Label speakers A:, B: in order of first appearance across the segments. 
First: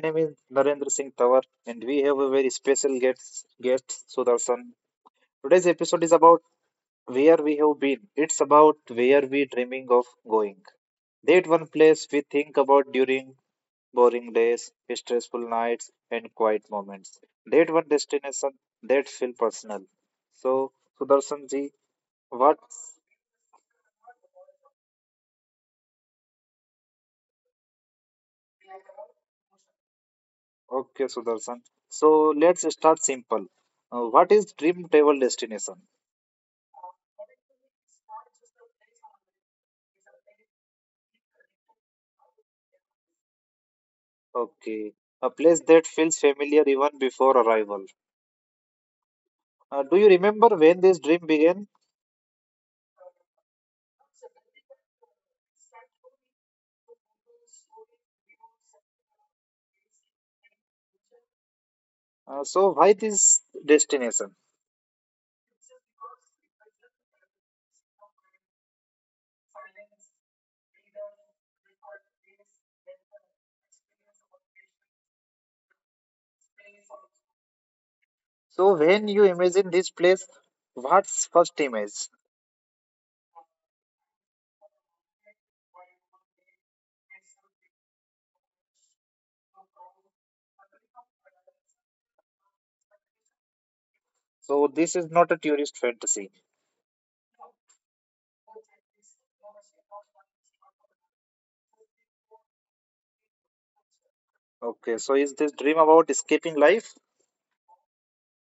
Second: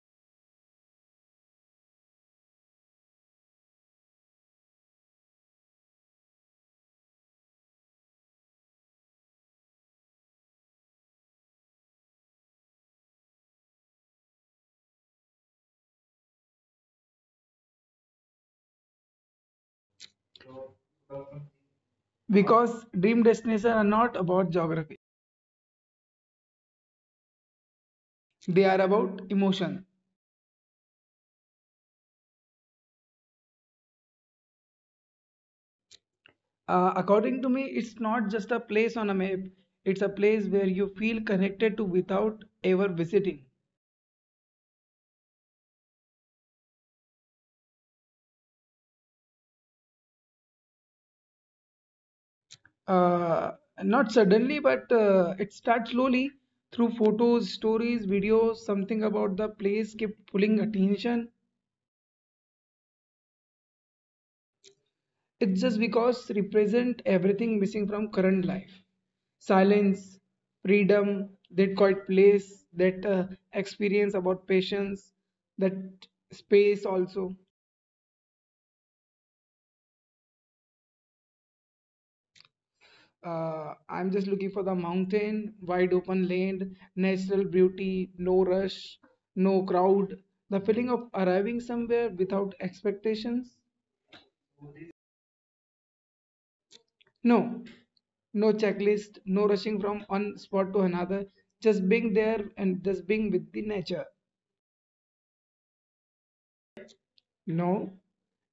A: name is Narendra Singh Tawar and we have a very special guest, Sudarshan. Today's episode is about where we have been. It's about where we dreaming of going. That one place we think about during boring days, stressful nights and quiet moments. That one destination that feel personal. So Sudarshan ji, what
B: Because dream destinations are not about geography, they are about emotion.
A: Okay, Sudarshan. So let's start simple. What is dream travel destination?
B: According to me, it's not just a place on a map. It's a place where you feel connected to without ever visiting.
A: Okay, a place that feels familiar even before arrival. Do you remember when this dream began?
B: uh, Not suddenly, but it starts slowly through photos, stories, videos. Something about the place kept pulling attention.
A: So why this destination?
B: It's just because represent everything missing from current life. Silence, freedom, that quiet place, that experience about patience, that space also.
A: So when you imagine this place, what's first image?
B: I'm just looking for the mountain, wide open land, natural beauty, no rush, no crowd. The feeling of arriving somewhere without expectations.
A: So this is not a tourist fantasy.
B: No, no checklist, no rushing from one spot to another, just being there and just being with the nature.
A: Okay, so is this dream about escaping life?
B: No,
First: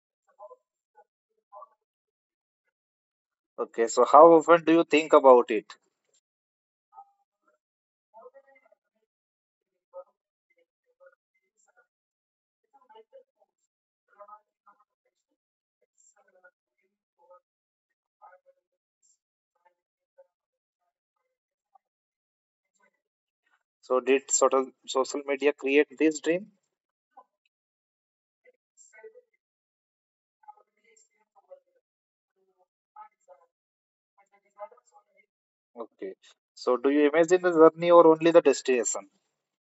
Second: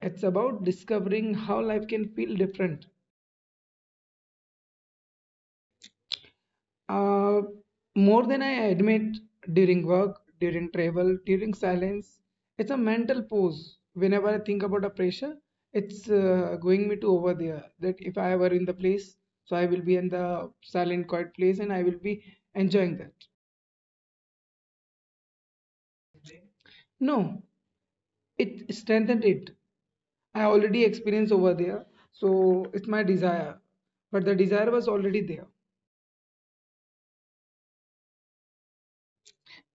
B: it's about discovering how life can feel different.
A: Okay, so how often do you think about it?
B: Uh, More than I admit, during work, during travel, during silence, it's a mental pose. Whenever I think about a pressure, it's going me to over there. That if I were in the place, so I will be in the silent, quiet place and I will be enjoying that.
A: So did sort of social media create this dream?
B: No, it strengthened it. I already experienced over there, so it's my desire. But the desire was already there.
A: Okay. So do you imagine the journey or only the destination?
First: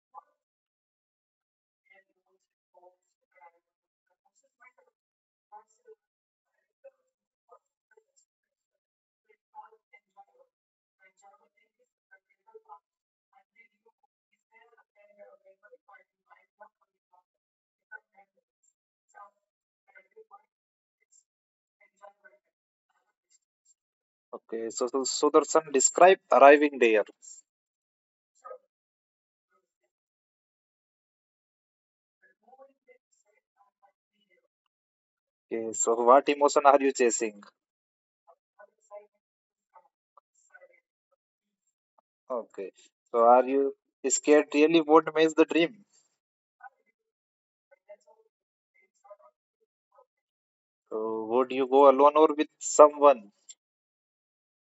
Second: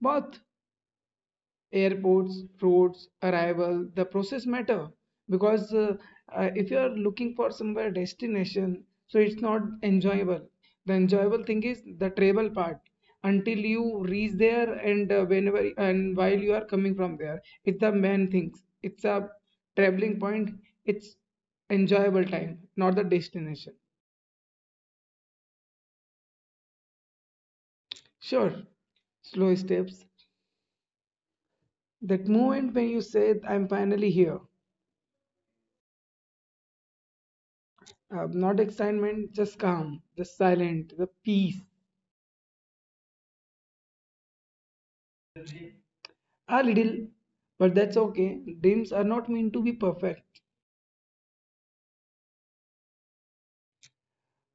B: But airports, roads, arrival, the process matter because if you are looking for somewhere destination, so it's not enjoyable. The enjoyable thing is the travel part until you reach there and whenever and while you are coming from there, it's the main things. It's a traveling point. It's enjoyable time, not the destination.
A: Okay. So Sudarshan, describe arriving there.
B: Sure, slow steps. That moment when you said, "I'm finally here."
A: Okay. So what emotion are you chasing?
B: Not excitement, just calm, just silent, the peace.
A: Okay. So are you scared really what makes the dream?
B: A little, but that's okay. Dreams are not meant to be perfect.
A: So would you go alone or with someone?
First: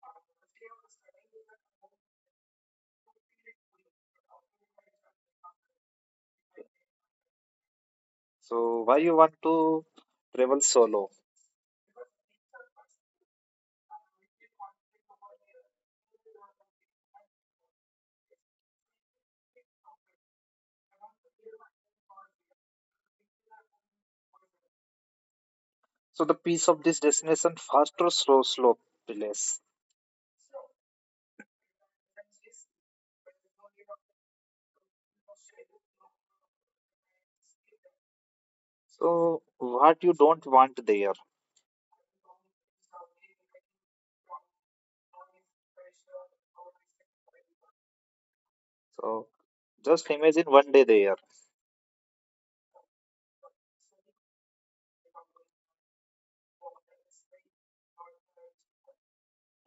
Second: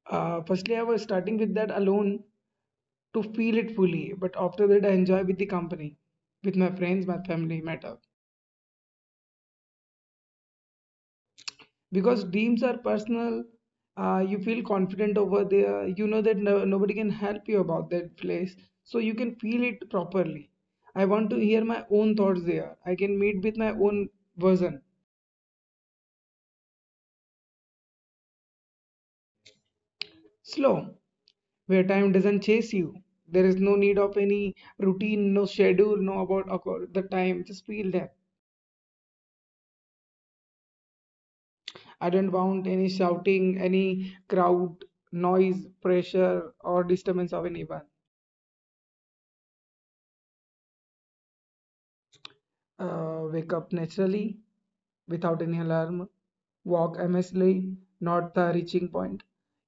B: Firstly, I was starting with that alone to feel it fully, but after that, I enjoy with the company, with my friends, my family, matter.
A: So why you want to travel solo?
B: Because dreams are personal, you feel confident over there, you know that no, nobody can help you about that place, so you can feel it properly. I want to hear my own thoughts there, I can meet with my own version.
A: So the peace of this destination, fast or slow, slow, place.
B: Slow, where time doesn't chase you. There is no need of any routine, no schedule, no about the time. Just feel that.
A: So what you don't want there.
B: I don't want any shouting, any crowd, noise, pressure, or disturbance of anyone.
A: So just imagine one day there.
B: Wake up naturally without any alarm, walk aimlessly, not the reaching point,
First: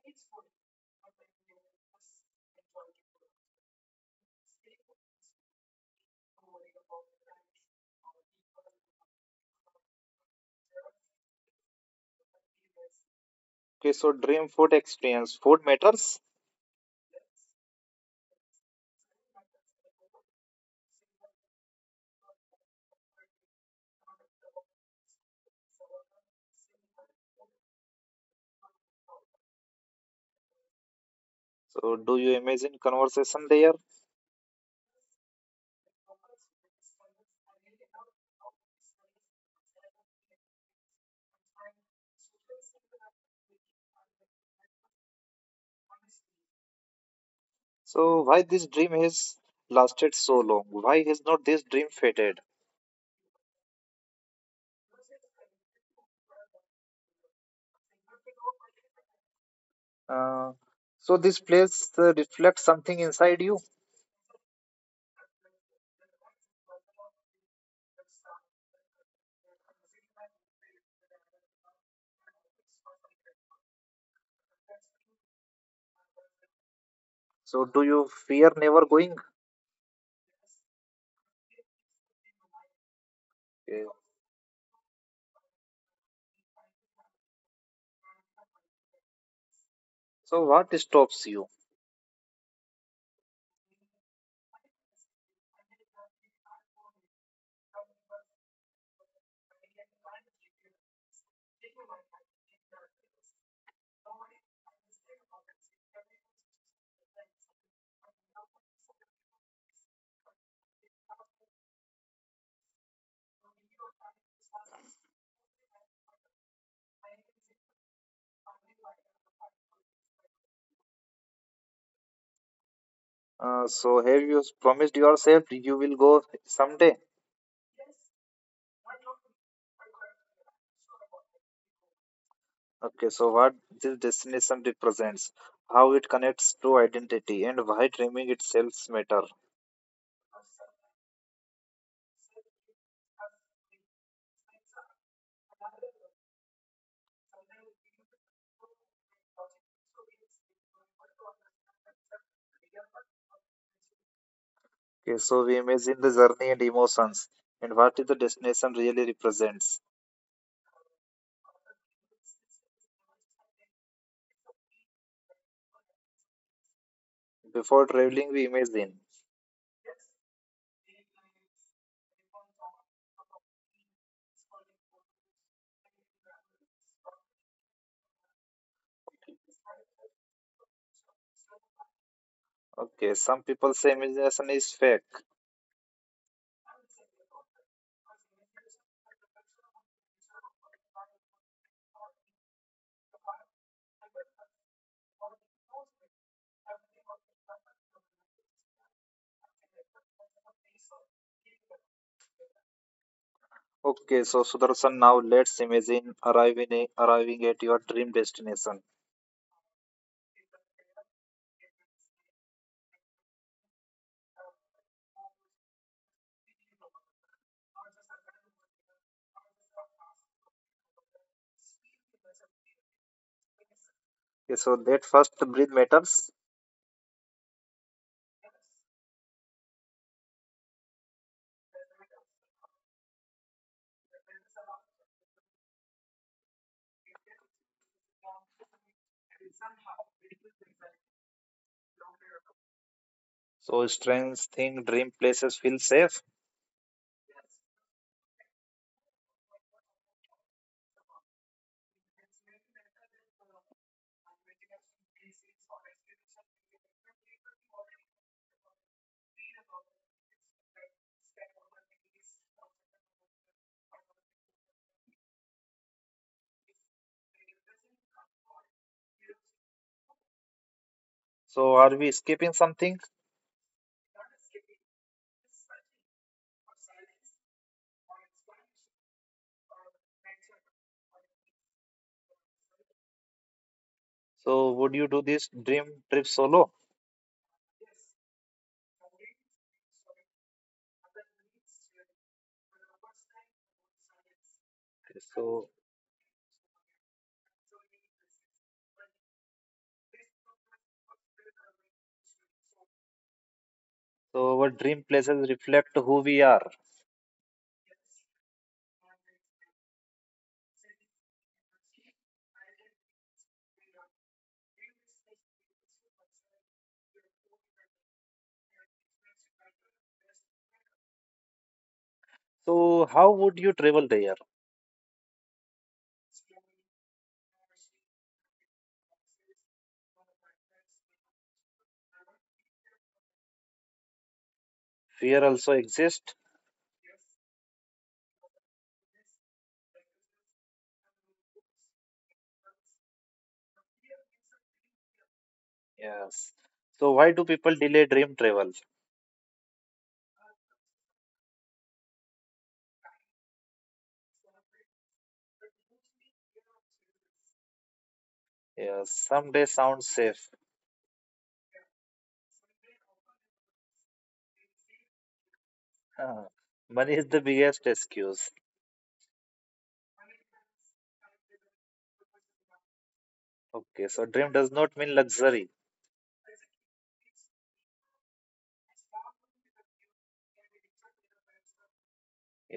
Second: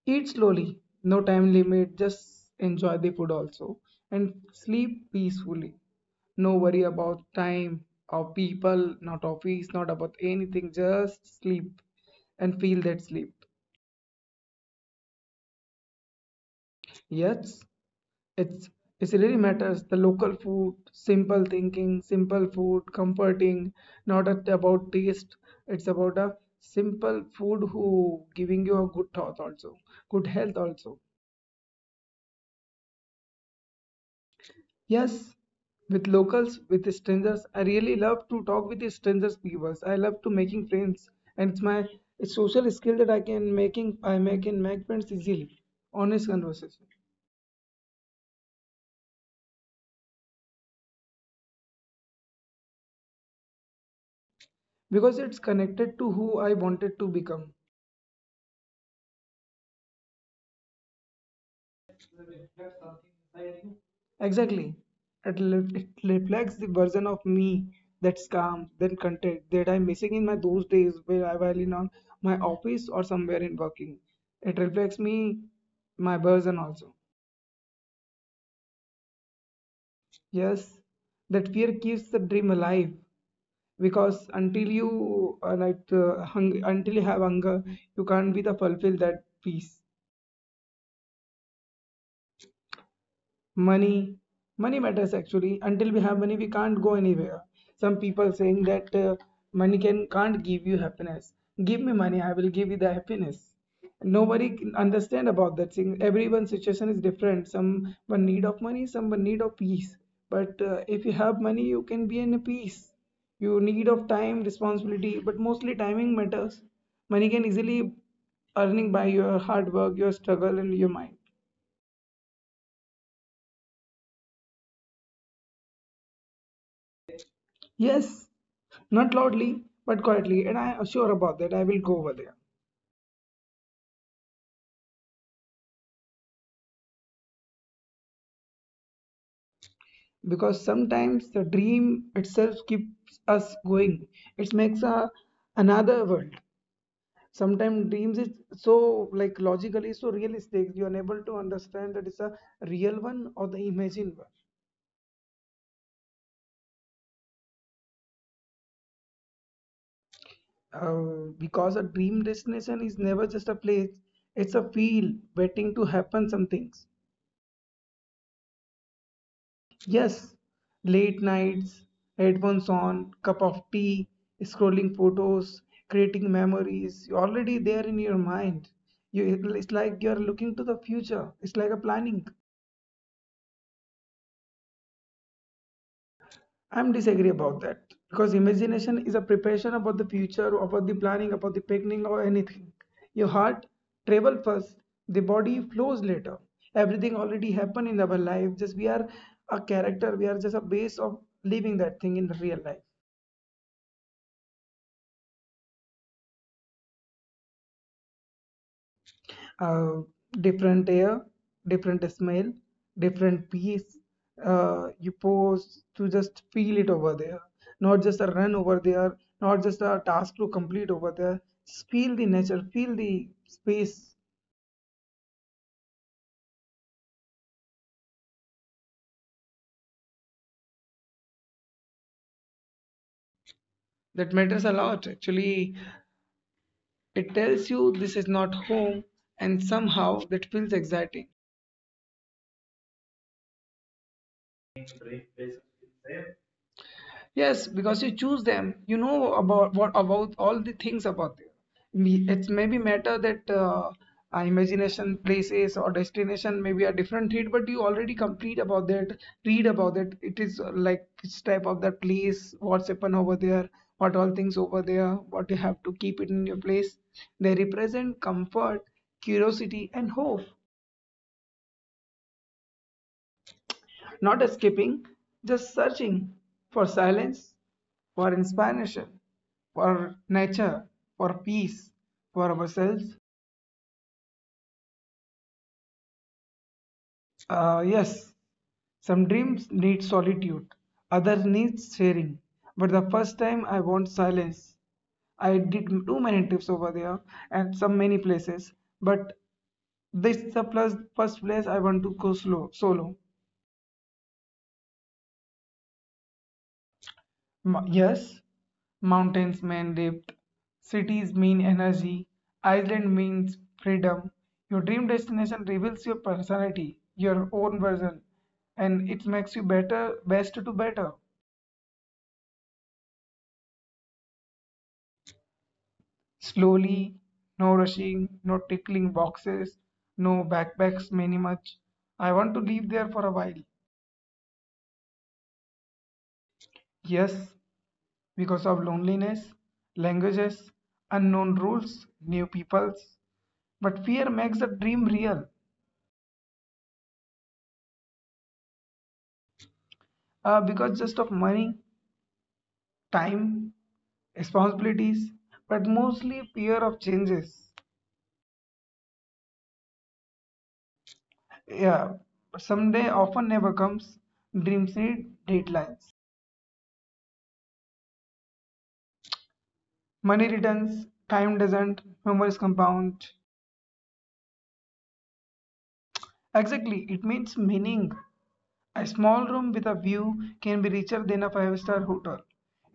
B: eat slowly, no time limit, just enjoy the food also, and sleep peacefully. No worry about time or people, not office, not about anything, just sleep and feel that sleep.
A: Okay, so dream food experience. Food matters.
B: Yes, it's it really matters. The local food, simple thinking, simple food, comforting, not at, about taste. It's about a simple food who giving you a good thought also, good health also.
A: So, do you imagine conversation there?
B: Yes, with locals, with strangers, I really love to talk with the strangers. People, I love to making friends, and it's my social skill that I can making I make and make friends easily. Honest conversation.
A: So, why this dream has lasted so long? Why has not this dream faded?
B: Because it's connected to who I wanted to become.
A: Uh, so, this place reflects something inside you.
B: Exactly. It reflects the version of me that's calm, then content, that I'm missing in my those days where I while in on my office or somewhere in working. It reflects me, my version also.
A: So, do you fear never going?
B: Yes, that fear keeps the dream alive
A: Okay.
B: because until you have hunger, you can't be the fulfill that peace.
A: So, what stops you?
B: money money matters actually. Until we have money, we can't go anywhere. Some people saying that money can't give you happiness. Give me money, I will give you the happiness. Nobody can understand about that thing. Everyone's situation is different. Someone need of money, someone need of peace. But if you have money you can be in a peace. You need of time, responsibility, but mostly timing matters. Money can easily earning by your hard work, your struggle, and your mind.
A: So, have you promised yourself you will go someday?
B: Yes, not loudly but quietly, and I am sure about that. I will go over there.
A: Okay, so what this destination represents, how it connects to identity, and why dreaming itself matter.
B: Because sometimes the dream itself keeps us going. It makes a another world. Sometimes dreams is so like logically so realistic you are unable to understand that it's a real one or the imagined one.
A: Okay, so we imagine the journey and emotions and what is the destination really represents.
B: Because a dream destination is never just a place; it's a feel waiting to happen. Some things.
A: Before traveling, we imagine.
B: Yes, late nights, headphones on, cup of tea, scrolling photos, creating memories. You're already there in your mind. You, it's like you're looking to the future. It's like a planning.
A: Okay, some people say imagination is fake.
B: I'm disagree about that because imagination is a preparation about the future, about the planning, about the beginning or anything. Your heart travel first, the body flows later. Everything already happened in our life. Just we are a character. We are just a base of living that thing in real life.
A: Okay, so Sudarshan, now let's imagine arriving at your dream destination.
B: uh, Different air, different smell, different peace. You pause to just feel it over there, not just a run over there, not just a task to complete over there. Just feel the nature, feel the space.
A: Okay, so that first breathe matters.
B: That matters a lot. Actually, it tells you this is not home, and somehow that feels exciting.
A: So strange thing, dream places feel safe.
B: Yes, because you choose them, you know about what about all the things about them. It's maybe matter that imagination, places or destination maybe a different read, but you already complete about that, read about it. It is like which type of that place, what's happen over there, what all things over there, what you have to keep it in your place. They represent comfort, curiosity, and hope.
A: So are we skipping something?
B: Not escaping, just searching for silence, for inspiration, for nature, for peace, for ourselves.
A: So would you do this dream trip solo?
B: Yes, some dreams need solitude, others need sharing. But the first time I want silence. I
A: So
B: did too many trips over there and some many places. But this is the plus, first place I want to go slow, solo.
A: so our dream places reflect who we are.
B: Yes, mountains mean depth, cities mean energy, island means freedom. Your dream destination reveals your personality, your own version, and it makes you better, best to better.
A: So how would you travel there?
B: Slowly, no rushing, no tickling boxes, no backpacks many much. I want to live there for a while.
A: Fear also exists.
B: Yes, because of loneliness, languages, unknown rules, new peoples. But fear makes the dream real.
A: Yes. So why do people delay dream travel?
B: Because just of money, time, responsibilities, but mostly fear of changes.
A: Yes. Someday sounds safe.
B: Yeah, someday often never comes. Dreams need deadlines.
A: Huh. Money is the biggest excuse.
B: Money returns, time doesn't, memories compound.
A: Okay. So dream does not mean luxury.
B: Exactly, it means meaning. A small room with a view can be richer than a five-star hotel.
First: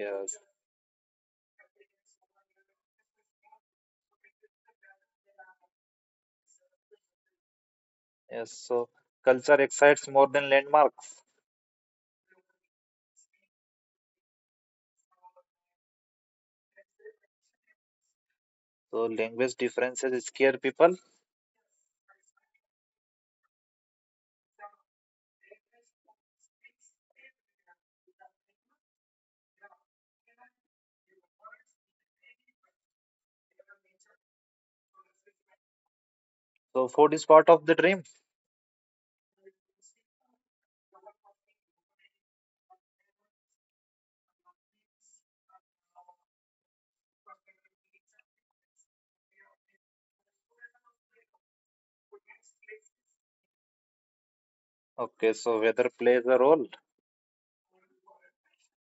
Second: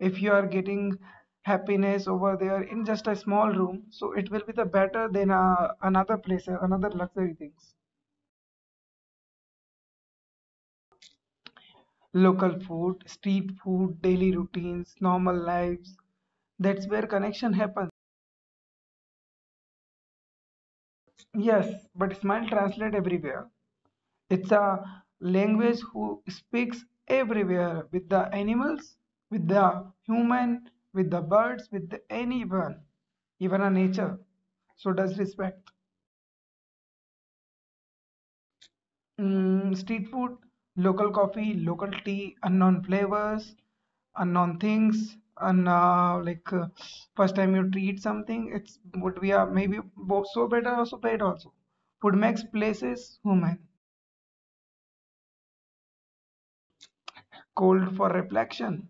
B: If you are getting happiness over there in just a small room, so it will be the better than another place, another luxury things.
A: Yes. So culture excites more than landmarks.
B: Local food, street food, daily routines, normal lives. That's where connection happens.
A: So language differences scare people.
B: Yes, but smile translate everywhere. It's a language who speaks everywhere with the animals, with the human, with the birds, with the anyone, even a nature. So does respect.
A: So food is part of the dream.
B: Street food, local coffee, local tea, unknown flavors, unknown things, and first time you treat something, it's would be a maybe both so better or so bad also. Food makes places human.
A: Okay, so weather plays a role.
B: Cold for reflection,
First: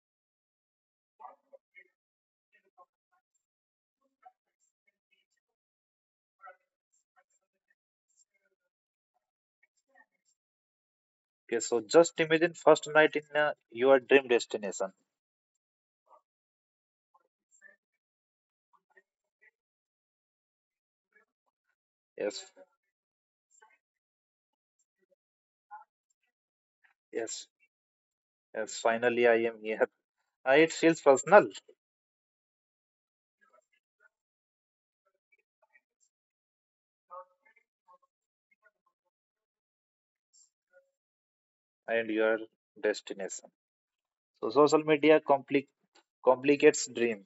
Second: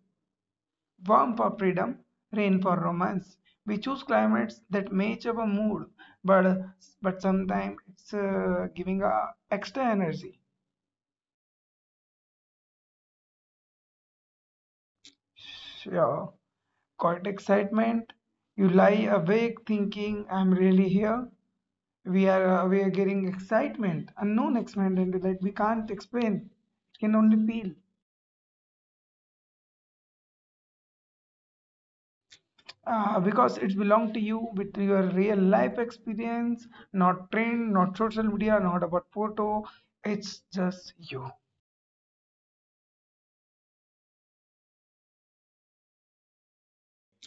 B: warm for freedom, rain for romance. We choose climates that match our mood, but but sometimes it's giving a extra energy.
A: Okay, so just imagine first night in your dream destination.
B: Sure. Caught excitement. You lie awake thinking, I'm really here. We
A: Yes,
B: are uh, we are getting excitement, unknown excitement like we can't explain. It can
A: yes,
B: only feel.
A: yes. Finally, I am here. It feels personal
B: Because it's belong to you with your real life experience, not trend, not social media, not about photo. It's just you.
A: and your destination. So social media complicates dream.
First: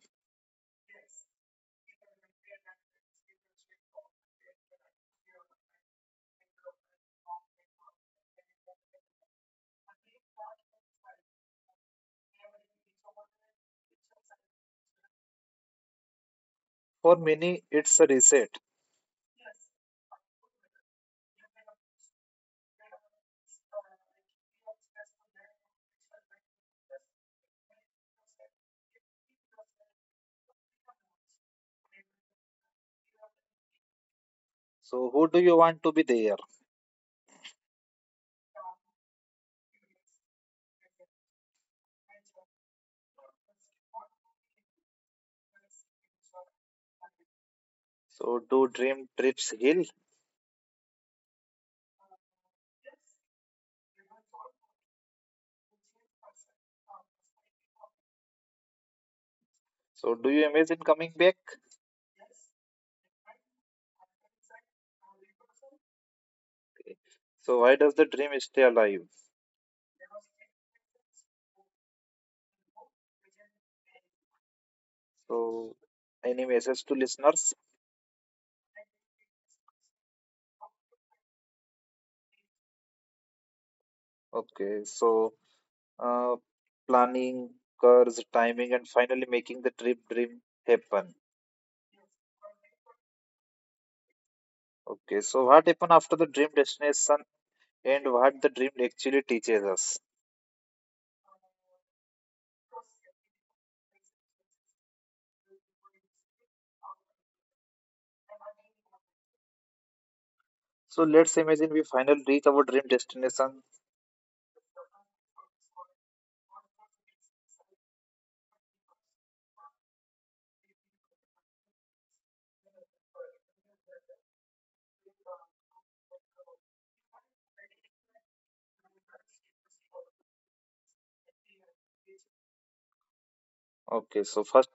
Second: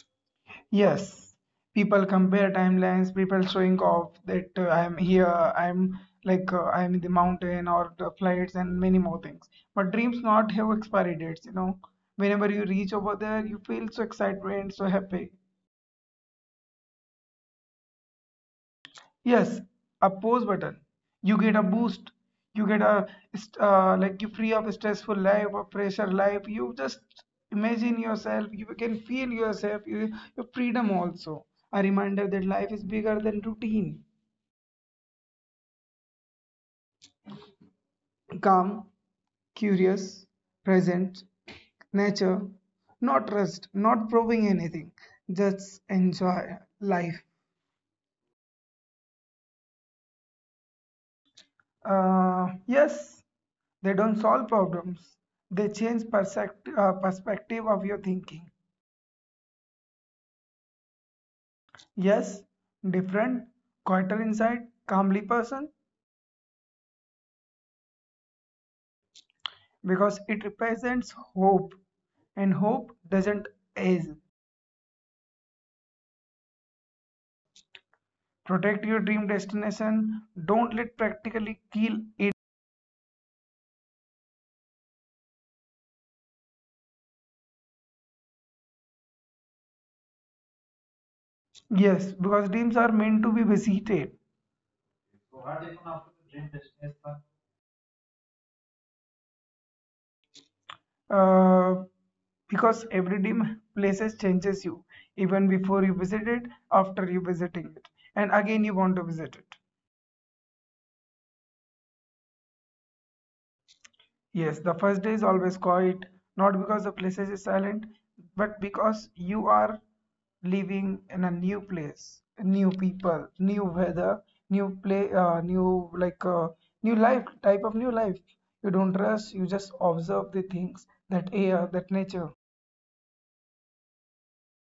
B: Yes, people compare timelines, people showing off that I'm here, I'm in the mountain or the flights and many more things. But dreams not have expiry dates. Whenever you reach over there, you feel so excitement, so happy.
A: For many, it's a reset.
B: Yes, a pause button. You get a boost. You get a you free of stressful life or pressure life. You just imagine yourself. You can feel yourself. You, your freedom also. A reminder that life is bigger than routine.
A: So who do you want to be there?
B: Calm, curious, present, nature, not rushed, not proving anything, just enjoy life.
A: So do dream trips heal?
B: Yes, they don't solve problems, they change perspective, perspective of your thinking.
A: So do you imagine coming back?
B: Yes, different, quieter inside, calmly person.
A: So why does the dream stay alive?
B: Because it represents hope, and hope doesn't age.
A: So any message to listeners?
B: Protect your dream destination, don't let practically kill it.
A: Okay, so uh, planning, curves, timing, and finally making the trip dream happen.
B: Yes, because teams are meant to be visited.
A: Okay, so what happen after the dream destination and what the dream actually teaches us?
B: Uh, because every team places changes you, even before you visit it, after you visiting it, and again you want to visit it.
A: So let's imagine we finally reach our dream destination.
B: Yes, the first day is always quiet, not because the places is silent, but because you are living in a new place, new people, new weather, new play, uh, new like uh, new life type of new life. You don't rush. You just observe the things, that air, that nature.
A: Okay, so first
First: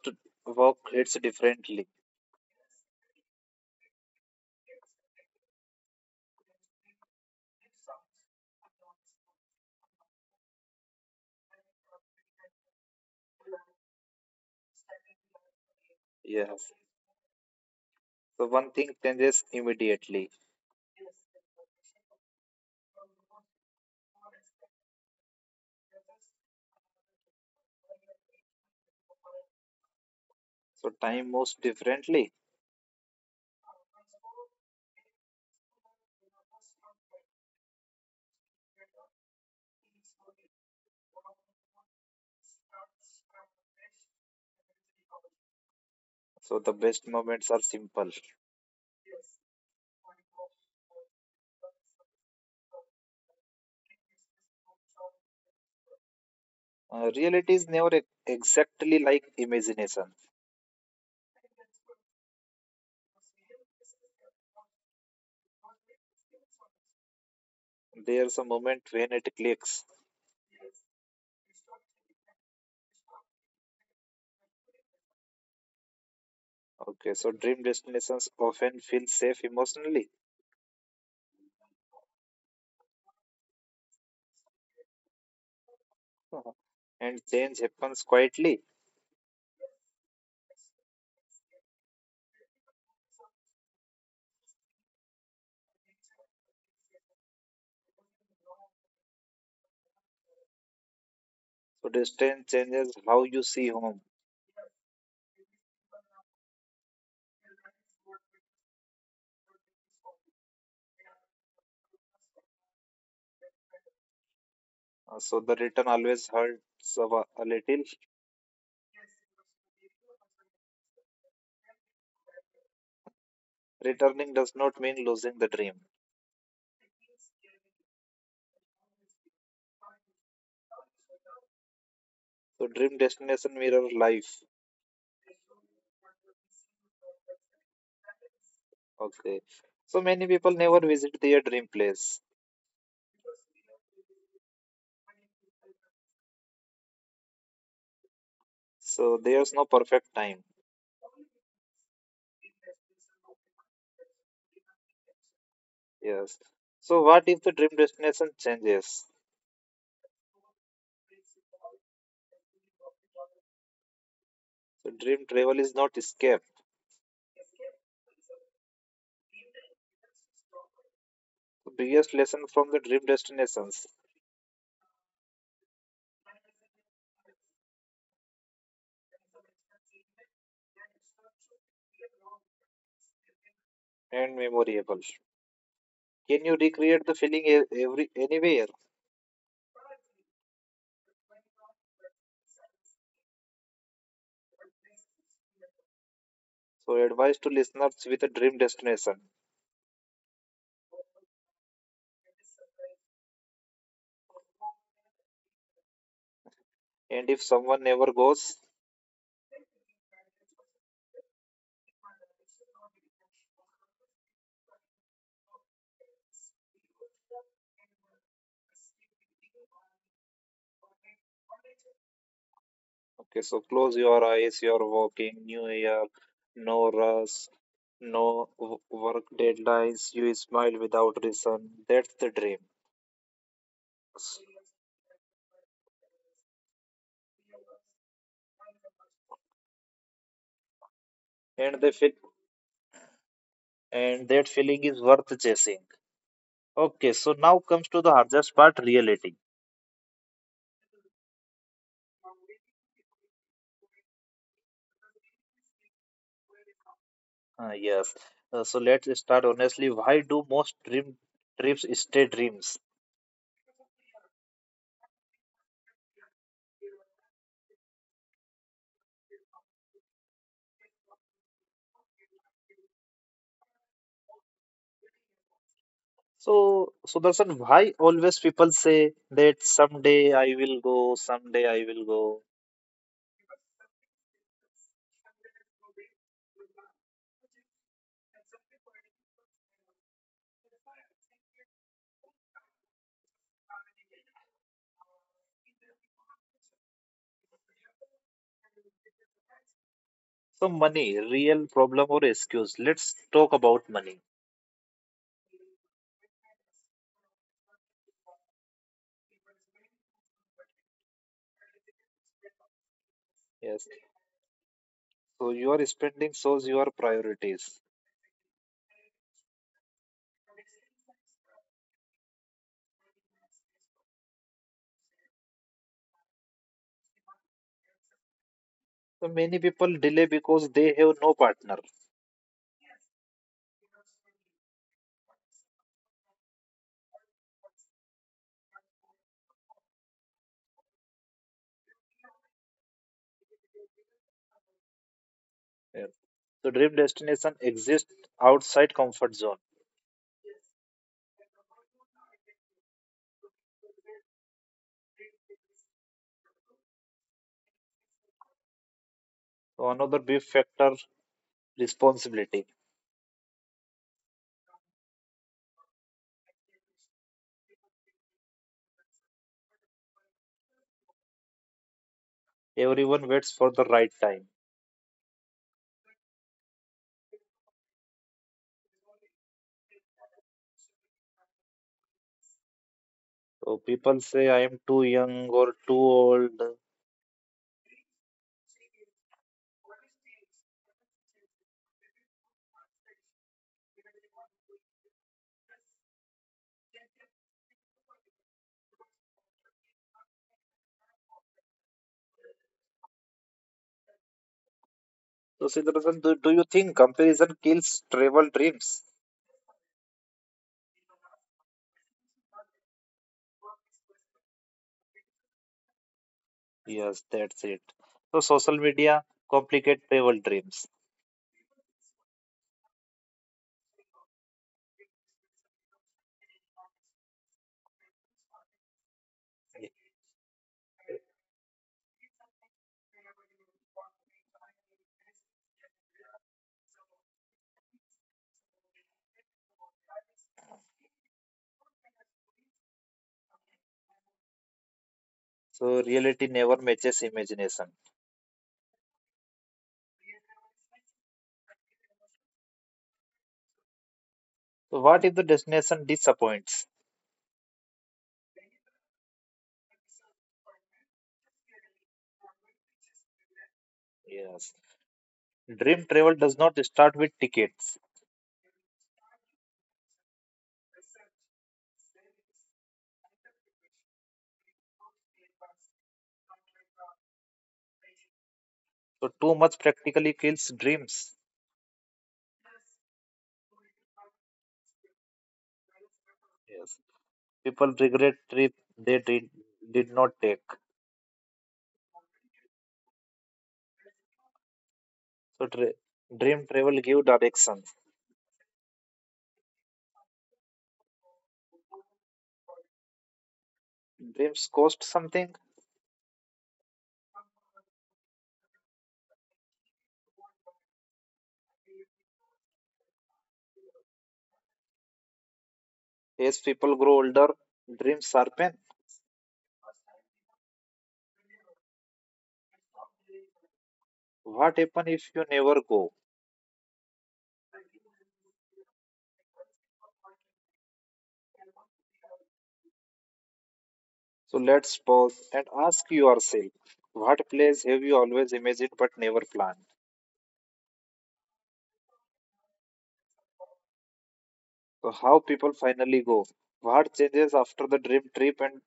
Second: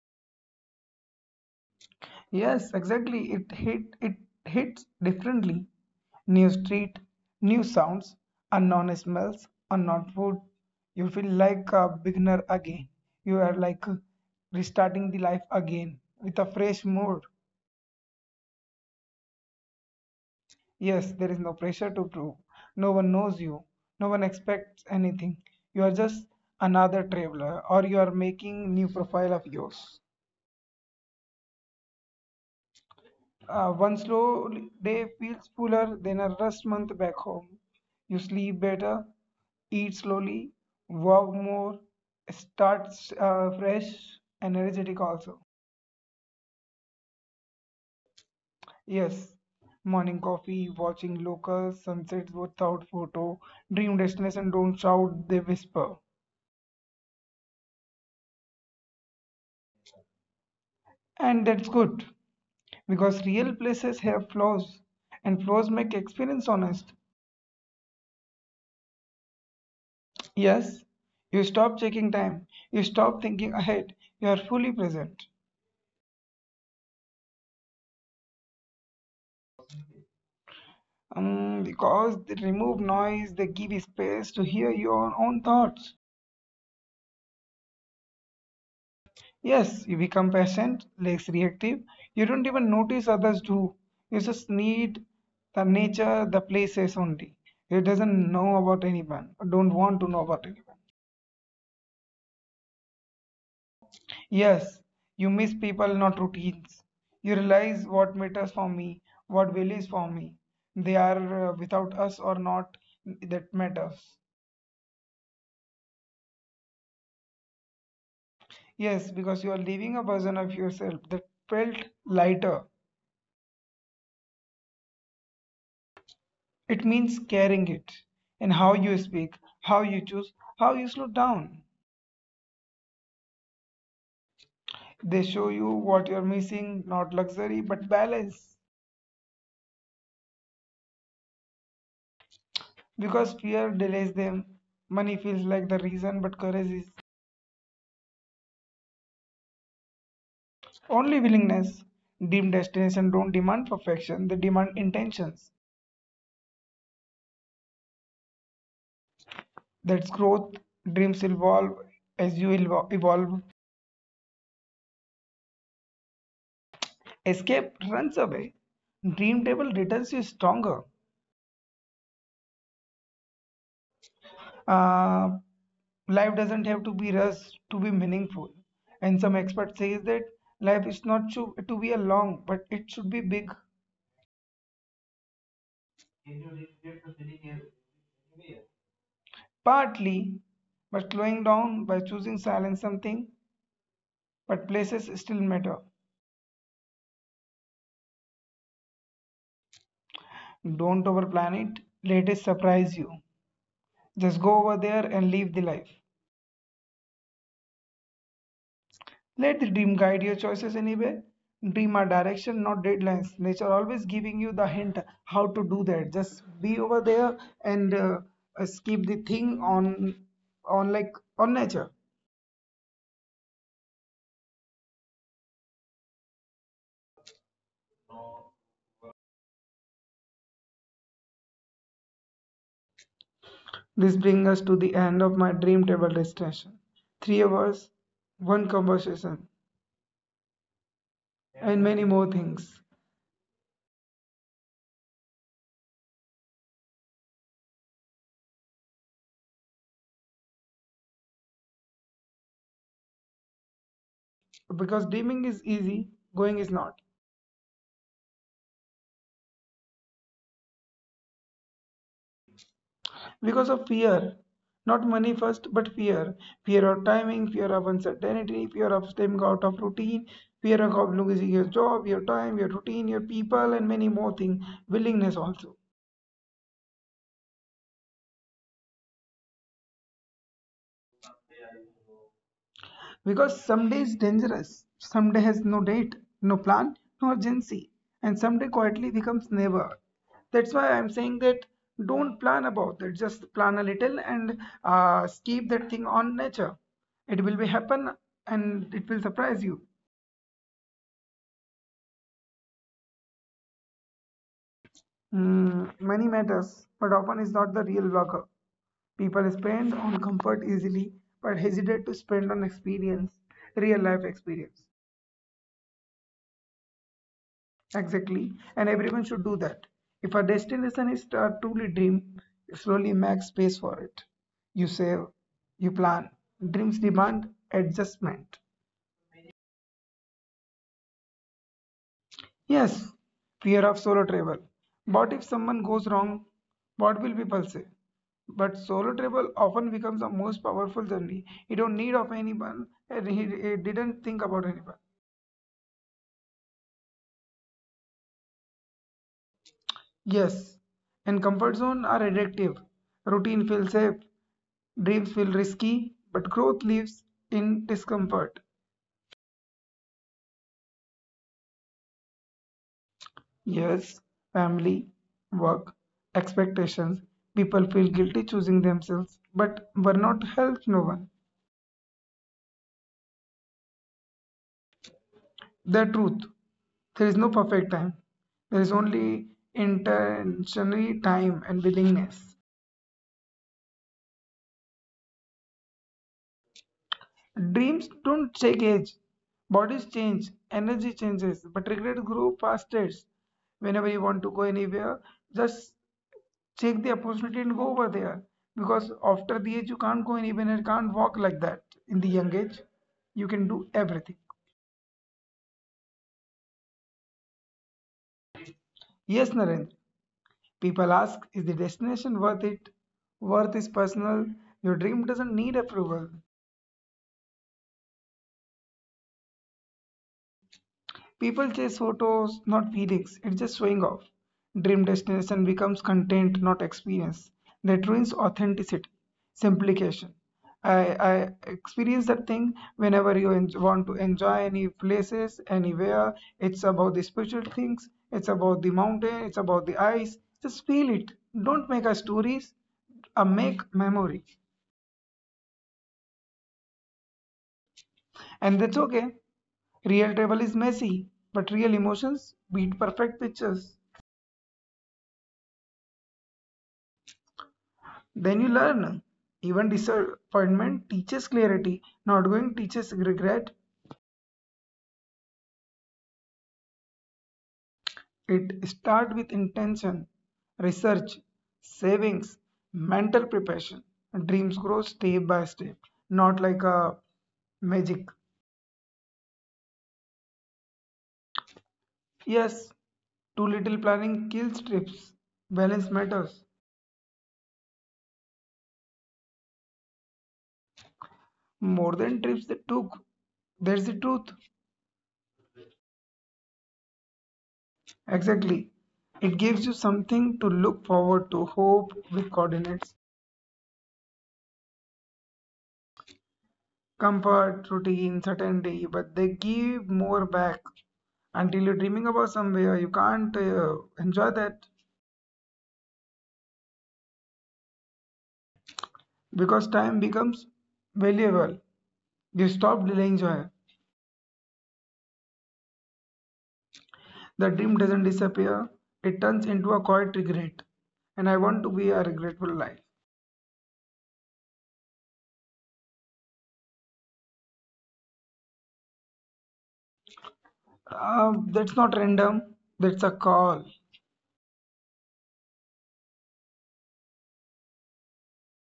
A: walk hits differently.
B: Yes, exactly. It hits differently. New street, new sounds, unknown smells, unknown food. You feel like a beginner again. You are like restarting the life again with a
A: Yes.
B: fresh mood.
A: So one thing changes immediately.
B: Yes, there is no pressure to prove. No one knows you. No one expects anything. You are just another traveler, or you are making new profile of yours.
A: So time moves differently.
B: One slow day feels fuller than a rest month back home. You sleep better, eat slowly, walk more, start fresh and energetic also.
A: So the best moments are simple.
B: Yes, morning coffee, watching local sunsets without photo, dream destination don't shout, they whisper.
A: Reality is never exactly like imagination.
B: And that's good because real places have flaws and flaws make experience honest.
A: There's a moment when it clicks.
B: Yes, you stop checking time, you stop thinking ahead, you are fully present.
A: Okay, so dream destinations often feel safe emotionally,
B: Because they remove noise, they give you space to hear your own thoughts.
A: uh, and change happens quietly.
B: Yes, you become patient, less reactive. You don't even notice others do. You just need the nature, the places only. You doesn't know about anyone, don't want to know about anyone.
A: So distance changes how you see home.
B: Yes, you miss people, not routines. You realize what matters for me, what values for me. They are without us or not, that matters.
A: So the return always hurts a little.
B: Yes, because you are leaving a version of yourself that felt lighter.
A: Returning does not mean losing the dream.
B: It means carrying it. And how you speak, how you choose, how you slow down.
A: So dream destination mirror life.
B: They show you what you're missing, not luxury, but balance.
A: Okay, so many people never visit their dream place.
B: Because fear delays them. Money feels like the reason, but courage is
A: So there's no perfect time.
B: only willingness. Dream destinations don't demand perfection, they demand intentions.
A: Yes. So what if the dream destination changes?
B: That's growth. Dreams evolve as you evolve.
A: So dream travel is not escape.
B: Escape runs away. Dream table returns you stronger.
A: Biggest lesson from the dream destinations
B: Uh, life doesn't have to be rushed to be meaningful. And some expert says that life is not to be a long, but it should be big.
A: and memorable. Can you recreate the feeling every anywhere?
B: Partly by slowing down, by choosing silence something, but places still matter.
A: So advice to listeners with a dream destination.
B: Don't overplan it. Let it surprise you. Just go over there and live the life.
A: And if someone never goes,
B: Let the dream guide your choices anyway. Dream a direction, not deadlines. Nature always giving you the hint how to do that. Just be over there and skip the thing on like on nature.
A: okay, so close your eyes. You're walking. New year, no rush, no work deadlines. You smile without reason. That's the dream.
B: This brings us to the end of my dream table discussion. 3 hours, one conversation,
A: And
B: and
A: the
B: many
A: feel
B: more things.
A: and that feeling is worth chasing. Okay, so now comes to the hardest part, reality.
B: Because dreaming is easy, going is not.
A: Yes. So let's start honestly. Why do most dream trips stay dreams?
B: Because of fear, not money first, but fear, fear of timing, fear of uncertainty, fear of stepping out of routine, fear of losing your job, your time, your routine, your people, and many more things, willingness also.
A: So, Sudarshan, why always people say that someday I will go, someday I will go?
B: Because someday is dangerous. Someday has no date, no plan, no urgency, and someday quietly becomes never. That's why I'm saying that don't plan about it, just plan a little and keep that thing on nature. It will be happen, and it will surprise you.
A: So, money, real problem or excuse? Let's talk about money.
B: Mm, money matters, but often is not the real blocker. People spend on comfort easily, but hesitate to spend on experience,
A: Yes.
B: real life experience.
A: So, your spending shows your priorities.
B: Exactly, and everyone should do that. If a destination is a truly dream, you slowly make space for it. You save, you plan. Dreams demand adjustment.
A: So, many people delay because they have no partner.
B: Yes, fear of solo travel. What if someone goes wrong? What will people say? But solo travel often becomes the most powerful journey. You don't need of anyone, and he didn't think about anyone.
A: Yeah. So, dream destination exists outside comfort zone.
B: Yes, and comfort zone are addictive. Routine feels safe, dreams feel risky, but growth lives in discomfort.
A: So, another big factor responsibility.
B: Yes, family, work, expectations. People feel guilty choosing themselves, but burnout helps no one.
A: Everyone waits for the right time.
B: The truth. There is no perfect time. There is only intentionally time and willingness.
A: So people say I am too young or too old.
B: Dreams don't check age. Bodies change, energy changes, but regrets grow past. Whenever you want to go anywhere, just take the opportunity and go over there. Because after the age, you can't go anywhere and can't walk like that in the young age. You can do everything.
A: So Siddharthan, do you think comparison kills travel dreams?
B: Yes, Narendra. People ask, is the destination worth it? Worth is personal. Your dream doesn't need approval.
A: Yes, that's it. So social media complicate travel dreams.
B: People chase photos, not feelings. It's just showing off. Dream destination becomes content, not experience. That ruins authenticity. Simplification. I experience that thing whenever you want to enjoy any places, anywhere. It's about the spiritual things, it's about the mountain, it's about the ice. Just feel it. Don't make a stories, a make memory.
A: So reality never matches imagination.
B: And that's okay. Real travel is messy, but real emotions beat perfect pictures.
A: So what if the destination disappoints?
B: Then you learn. Even disappointment teaches clarity. Not going teaches regret.
A: Yes. Dream travel does not start with tickets.
B: It starts with intention, research, savings, mental preparation. Dreams grow step by step, not like a magic.
A: So too much practically kills dreams.
B: Yes, too little planning kills trips. Balance matters
A: Yes, people regret trip they did not take.
B: more than trips they took. That's the truth.
A: So dream travel give direction.
B: Exactly. It gives you something to look forward to, hope with coordinates,
A: Dreams cost something.
B: comfort, routine, certainty, but they give more back. Until you're dreaming about somewhere, you can't enjoy that
A: As people grow older, dreams sharpen.
B: because time becomes valuable. You stop delaying joy.
A: What happen if you never go?
B: The dream doesn't disappear, it turns into a quiet regret. And I want to be a regretful life.
A: So let's pause and ask yourself, what place have you always imagined but never planned?
B: That's not random, that's a call.
A: So how people finally go? What changes after the dream trip and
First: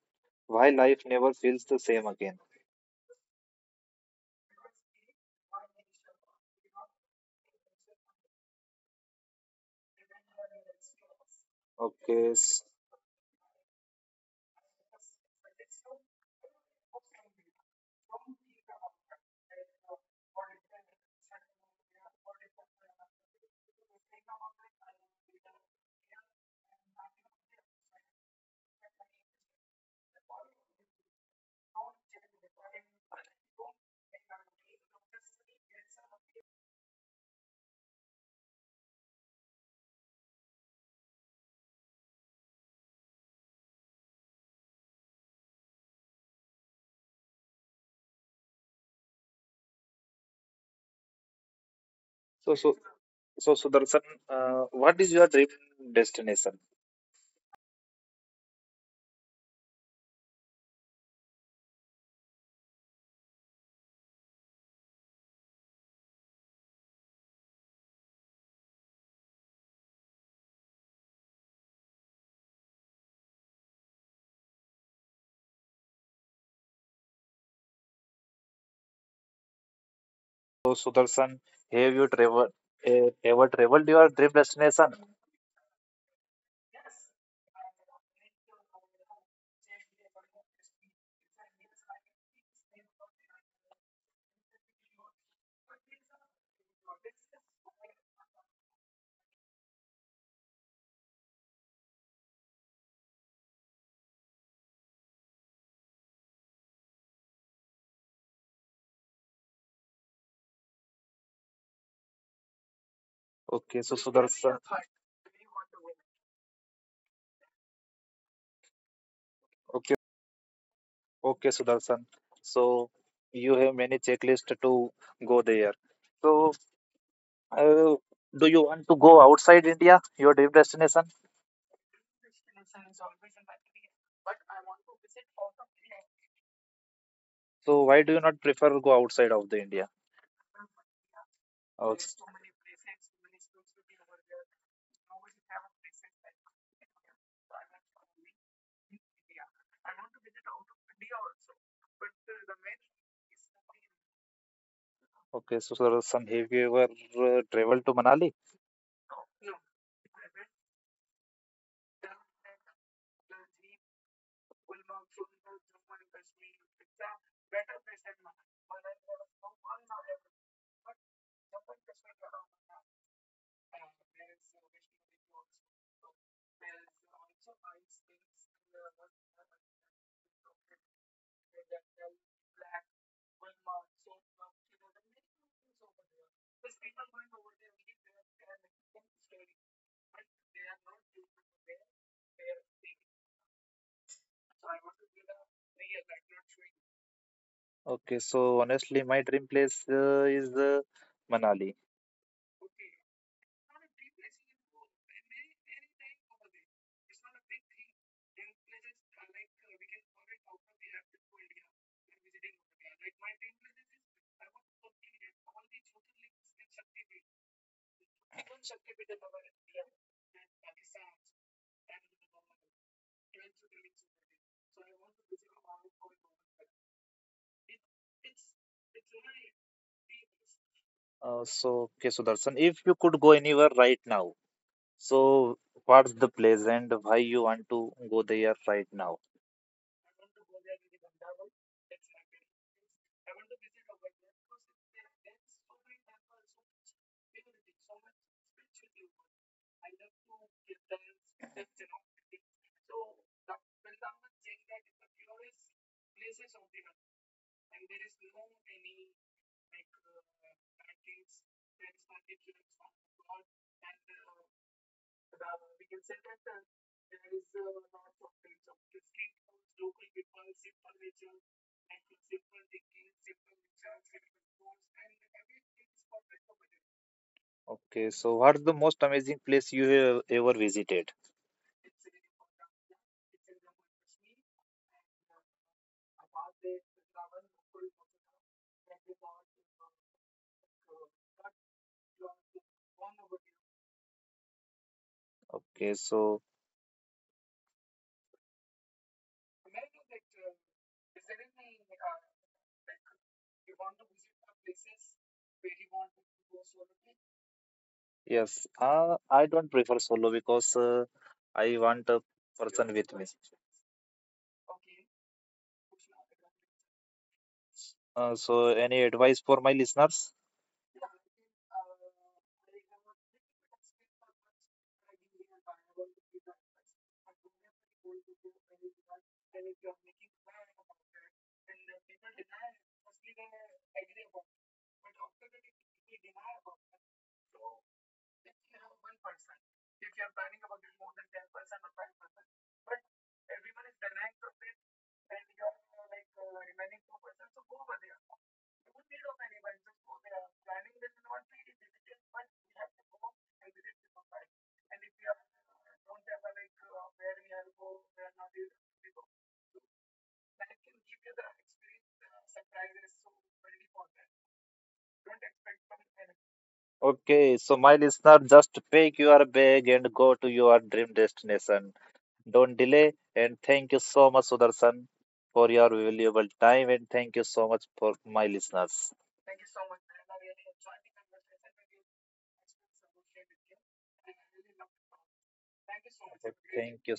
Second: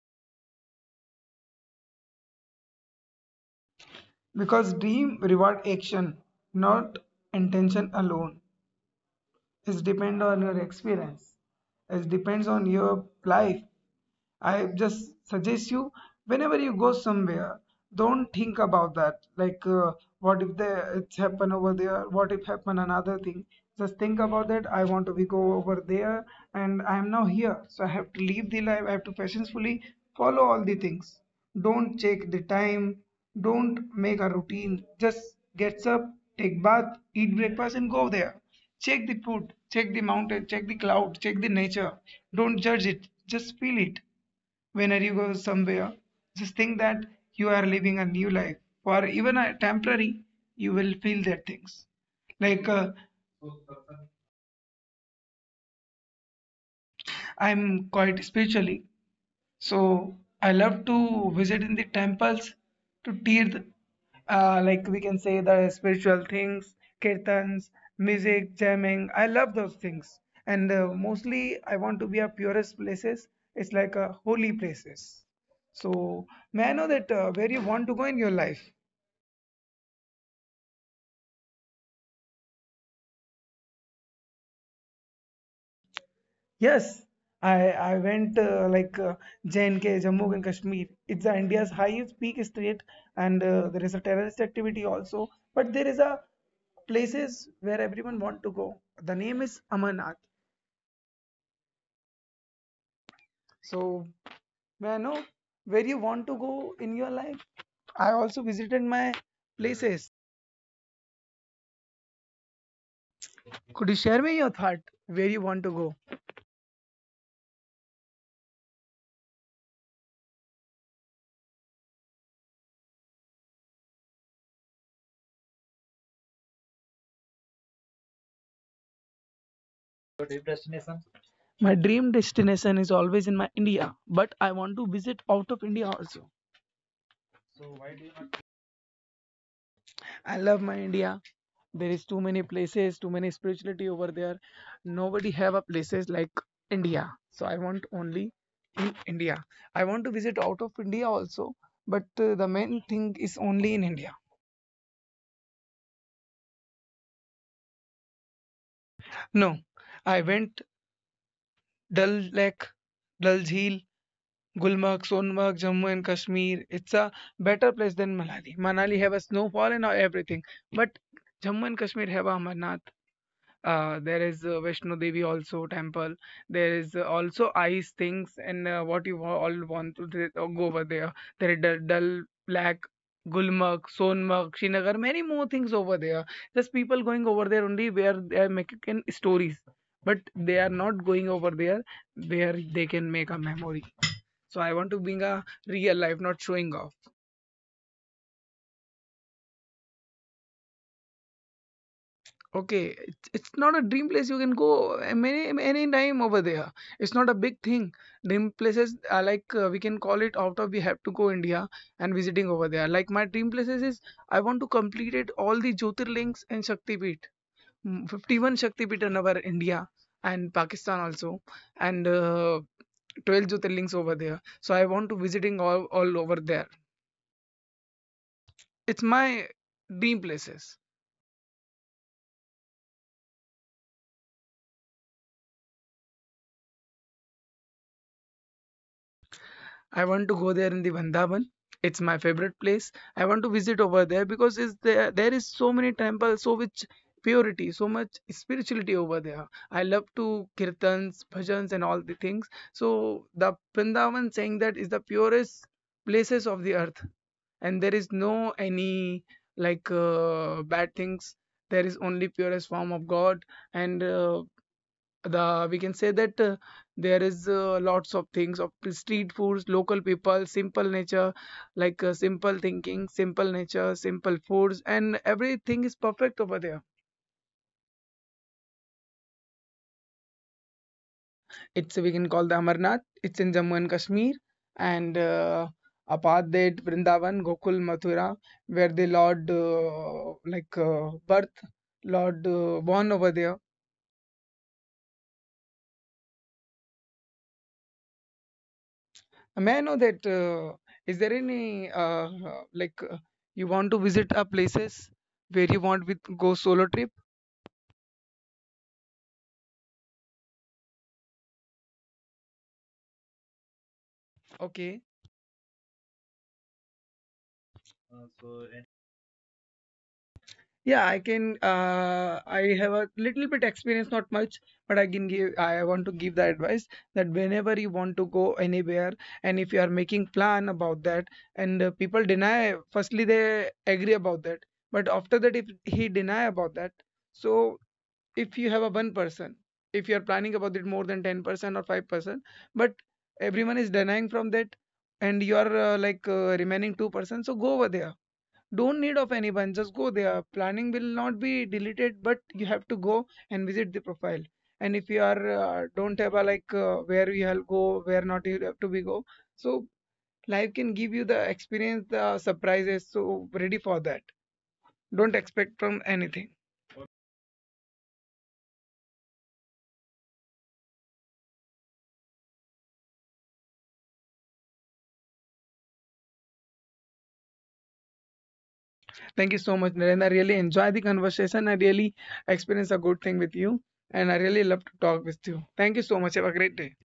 A: why life never feels the same again?
B: Because dream reward action, not intention alone. It depends on your experience. It
A: Okay,
B: depends on your life. I just suggest you whenever you go somewhere, don't think about that. What if they, it's happen over there? What if happen another thing? Just think about that. I want to be go over there, and I am now here, so I have to live the life. I have to patiently follow all the things. Don't check the time. Don't make a routine. Just gets up, take bath, eat breakfast, and go there. Check the food, check the mountain, check the cloud, check the nature. Don't judge it, just feel it. Whenever you go somewhere, just think that you are living a new life, or even a temporary, you will feel that things.
A: so
B: Like
A: so
B: uh,
A: So, Sudarshan, what is your dream destination?
B: I'm quite spiritually. So I love to visit in the temples to tear, like we can say the spiritual things, kirtans, music, jamming. I love those things, and mostly I want to be a purest places. It's like a holy places. So may I know that where you want to go in your life?
A: So, Sudarshan, have you traveled, eh, ever traveled your dream destination?
B: Yes, I went like J&K, Jammu and Kashmir. It's the India's highest peak state, and there is a terrorist activity also. But there is a places where everyone want to go. The name is Amarnath. So, may I know where you want to go in your life? I also visited my places.
A: Okay,
B: Could you
A: so
B: share me your
A: Sudarshan.
B: thought where you want to go?
A: Okay, okay, Sudarshan. So you have many checklists to go there. So, uh, do you want to go outside India, your dream destination?
B: My dream destination is always in my India, but I want to visit out of India also.
A: So why do you not prefer go outside of the India?
B: I love my India. There is
A: Okay,
B: too many places, too many spirituality over there. Nobody have a places like India. So I want only in India. I want to visit out of India also, but the main thing is only in India.
A: okay, so Sudarshan, have you ever traveled to Manali?
B: No, I went Dal Lake, Dal Jheel, Gulmarg, Sonmarg, Jammu and Kashmir. It's a better place than Manali. Manali have a snowfall and everything, but Jammu and Kashmir have a Amarnath. There is Vishnu Devi also temple. There is also ice things and what you all want to go over there. There is Dal Lake, Gulmarg, Sonmarg, Srinagar, many more things over there. Just people going over there only where they are making stories, but they are not going over there where they can make a memory. So I want to bring a real life, not showing off.
A: Okay, so honestly, my dream place is Manali.
B: Okay, it's not a dream place. You can go many any time over there. It's not a big thing. Dream places are like we can call it out of we have to go India and visiting over there. Like my dream places is I want to complete it all the Jyotirlings and Shaktipeeth. Mm, 51 Shaktipeeth in our India and Pakistan also, and 12 Jyotirlings over there. So I want to visiting all over there. It's my dream places.
A: So, okay, Sudarshan, if you could go anywhere right now, so what's the place and why you want to go there right now?
B: I want to go there in the Vandavan. It's my favorite place. I want to visit over there because is there there is so many temples, so much purity, so much spirituality over there. I love to kirtans, bhajans, and all the things. So the Vrindavan saying that is the purest places of the earth, and there is no any like bad things. There is only purest form of God, and the we can say that there is lots of things of street foods, local people, simple nature, like simple thinking, simple nature, simple foods, and everything is perfect over there.
A: Okay, so what's the most amazing place you have ever visited?
B: It's we can call the Amarnath. It's in Jammu and Kashmir, and apart that Vrindavan, Gokul, Mathura, where the Lord like birth, Lord born over there.
A: Okay, so
B: May I know that is there any uh, like you want to visit a places where you want with go solo trip?
A: yes, I don't prefer solo because I want a person with me.
B: Okay.
A: So, any advice for my listeners?
B: Yeah, I can. I have a little bit experience, not much, but I can give. I want to give the advice that whenever you want to go anywhere, and if you are making plan about that, and people deny, firstly they agree about that, but after that, if he deny about that, so if you have a one person, if you are planning about it more than 10% or 5%, but everyone is denying from that, and you are like remaining 2%, so go over there. Don't need of anyone, just go there. Planning will not be deleted, but you have to go and visit the profile. And if you are don't have a like where you will go, where not you have to be go. So life can give you the experience, the surprises. So ready for that. Don't expect from anything.
A: Okay, so my listener, just pack your bag and go to your dream destination. Don't delay. And thank you so much, Sudarshan, for your valuable time. And thank you so much for my listeners.
B: Thank you so much, Narendra. I really enjoy the conversation. I really experience a good thing with you, and I really love to talk with you. Thank you so much. Have a great day.
A: Thank you.